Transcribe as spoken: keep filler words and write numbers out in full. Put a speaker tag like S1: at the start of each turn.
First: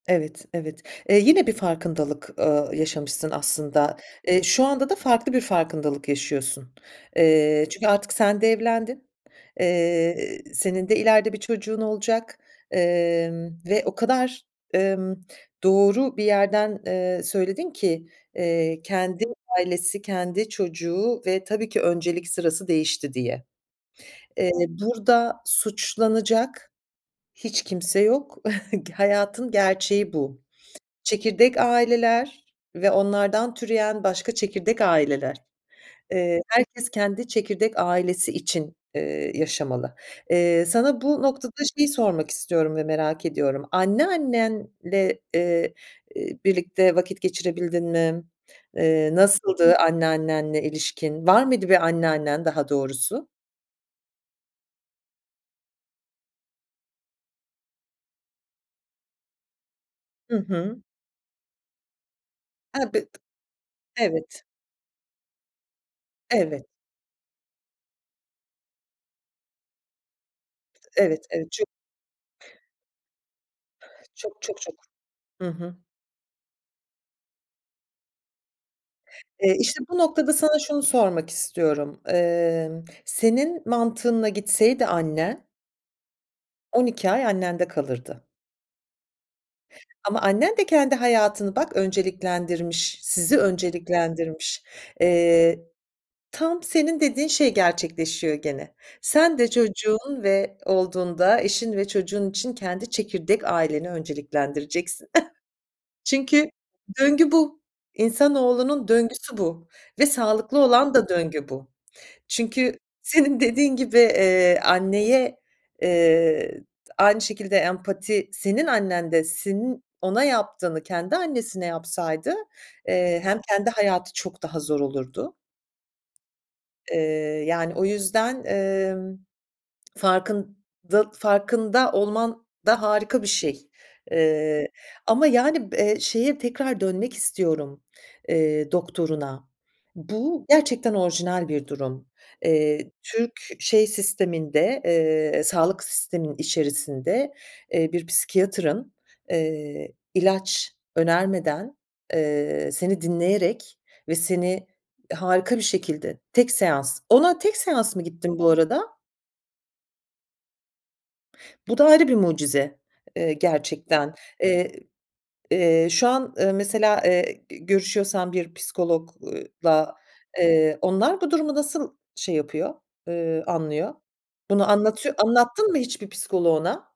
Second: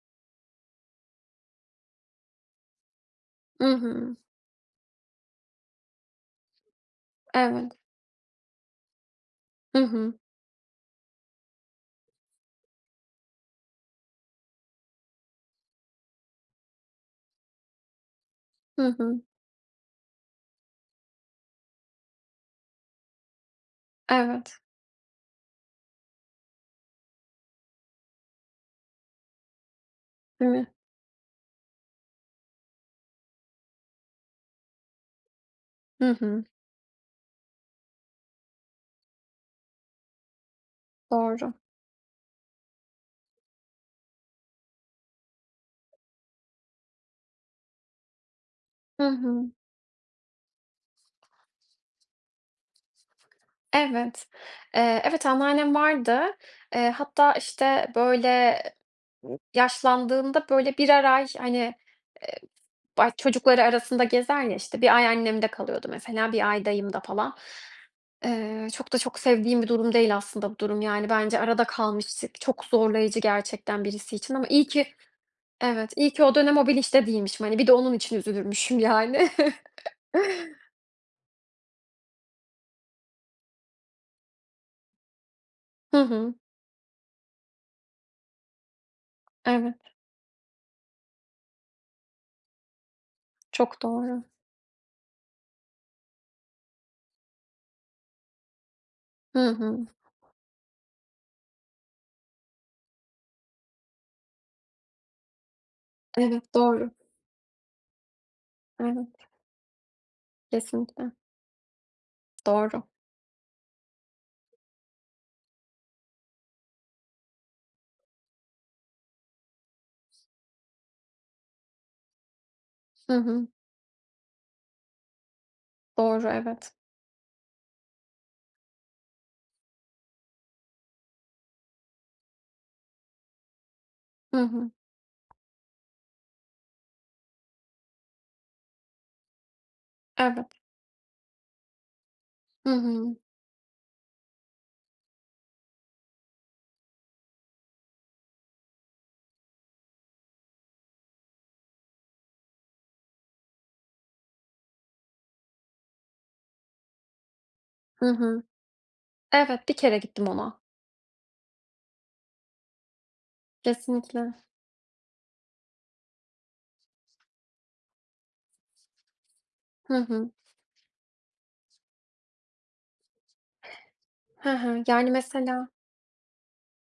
S1: Evet, evet. Eee, yine bir farkındalık, ııı, yaşamışsın
S2: I
S1: aslında.
S2: hı.
S1: Eee, şu anda da farklı bir farkındalık yaşıyorsun. Eee,
S2: Evet.
S1: çünkü artık sen de evlendin.
S2: Hı hı.
S1: Eee, senin de ileride bir çocuğun olacak, emm, ve o kadar, emm, doğru bir yerden, eee, söyledin ki, eee,
S2: Hı hı.
S1: kendi ailesi, kendi çocuğu ve tabii ki öncelik sırası değişti diye. Eee,
S2: Evet.
S1: burada suçlanacak hiç kimse yok. G hayatın gerçeği bu.
S2: Değil mi?
S1: Çekirdek aileler ve onlardan türeyen başka çekirdek aileler.
S2: Hı
S1: Eee,
S2: hı.
S1: herkes kendi çekirdek ailesi için, eee, yaşamalı. Eee, sana bu noktada
S2: Doğru.
S1: şeyi sormak istiyorum ve merak ediyorum. Anneannenle, eee, eee, birlikte vakit geçirebildin mi?
S2: Hı
S1: Eee,
S2: hı.
S1: nasıldı anneannenle ilişkin? Var mıydı bir anneannen, daha doğrusu?
S2: Evet, eee, evet, anneannem vardı. Eee, hatta, işte, böyle
S1: Hı
S2: yaşlandığında, böyle,
S1: hı.
S2: birer ay, hani,
S1: A b
S2: bay çocukları arasında gezer
S1: Evet.
S2: ya, işte bir ay annemde kalıyordu mesela, bir
S1: Evet.
S2: ay dayımda falan. Eee, çok da çok sevdiğim bir durum değil aslında bu durum yani
S1: Evet,
S2: bence
S1: evet ço
S2: arada kalmışlık çok zorlayıcı gerçekten birisi için
S1: Çok,
S2: ama
S1: çok,
S2: iyi
S1: çok.
S2: ki
S1: Hı hı.
S2: Evet, iyi ki o dönem o bilinçte değilmişim. Hani, bir de onun için üzülürmüşüm yani.
S1: Eee, işte bu noktada sana şunu sormak istiyorum. Emm, senin mantığınla gitseydi annen
S2: Hı hı.
S1: on iki ay annende kalırdı.
S2: Evet.
S1: Ama annen de kendi hayatını bak, önceliklendirmiş, sizi
S2: Çok doğru.
S1: önceliklendirmiş. Eee, tam senin dediğin şey gerçekleşiyor gene. Sen
S2: Hı
S1: de
S2: hı.
S1: çocuğun ve olduğunda, eşin ve çocuğun için kendi çekirdek aileni önceliklendireceksin.
S2: Evet,
S1: Çünkü
S2: doğru.
S1: döngü bu, insanoğlunun
S2: Evet.
S1: döngüsü bu ve sağlıklı olan da
S2: Kesinlikle.
S1: döngü bu. Çünkü
S2: Doğru.
S1: senin dediğin gibi, eee, anneye, eee, aynı şekilde empati senin annen de senin ona yaptığını kendi annesine yapsaydı,
S2: Hı
S1: eee, hem
S2: hı.
S1: kendi hayatı çok daha zor olurdu
S2: Doğru, evet.
S1: Eee, yani o yüzden, emm, farkında farkında olman da harika bir şey.
S2: Hı
S1: Eee,
S2: hı.
S1: ama, yani, b eee, şeye tekrar dönmek istiyorum, eee, doktoruna.
S2: Evet.
S1: Bu gerçekten orijinal bir durum.
S2: Hı
S1: Eee,
S2: hı.
S1: Türk şey sisteminde, eee, sağlık sisteminin içerisinde, eee, bir psikiyatrın, eee, ilaç önermeden, eee, seni dinleyerek ve seni harika bir şekilde tek seans Ona tek seans mı
S2: Hı
S1: gittin
S2: hı.
S1: bu arada?
S2: Evet, bir kere gittim ona.
S1: Bu da ayrı bir mucize, eee, gerçekten,
S2: Kesinlikle.
S1: eee, eee, şu an, eee, mesela, eee, g görüşüyorsan bir psikolog ııı, la,
S2: Hı hı.
S1: eee, onlar bu durumu nasıl şey yapıyor, eee, anlıyor?
S2: Hı
S1: Bunu
S2: hı, yani,
S1: anlatıyor
S2: mesela
S1: anlattın mı hiç bir psikoloğuna?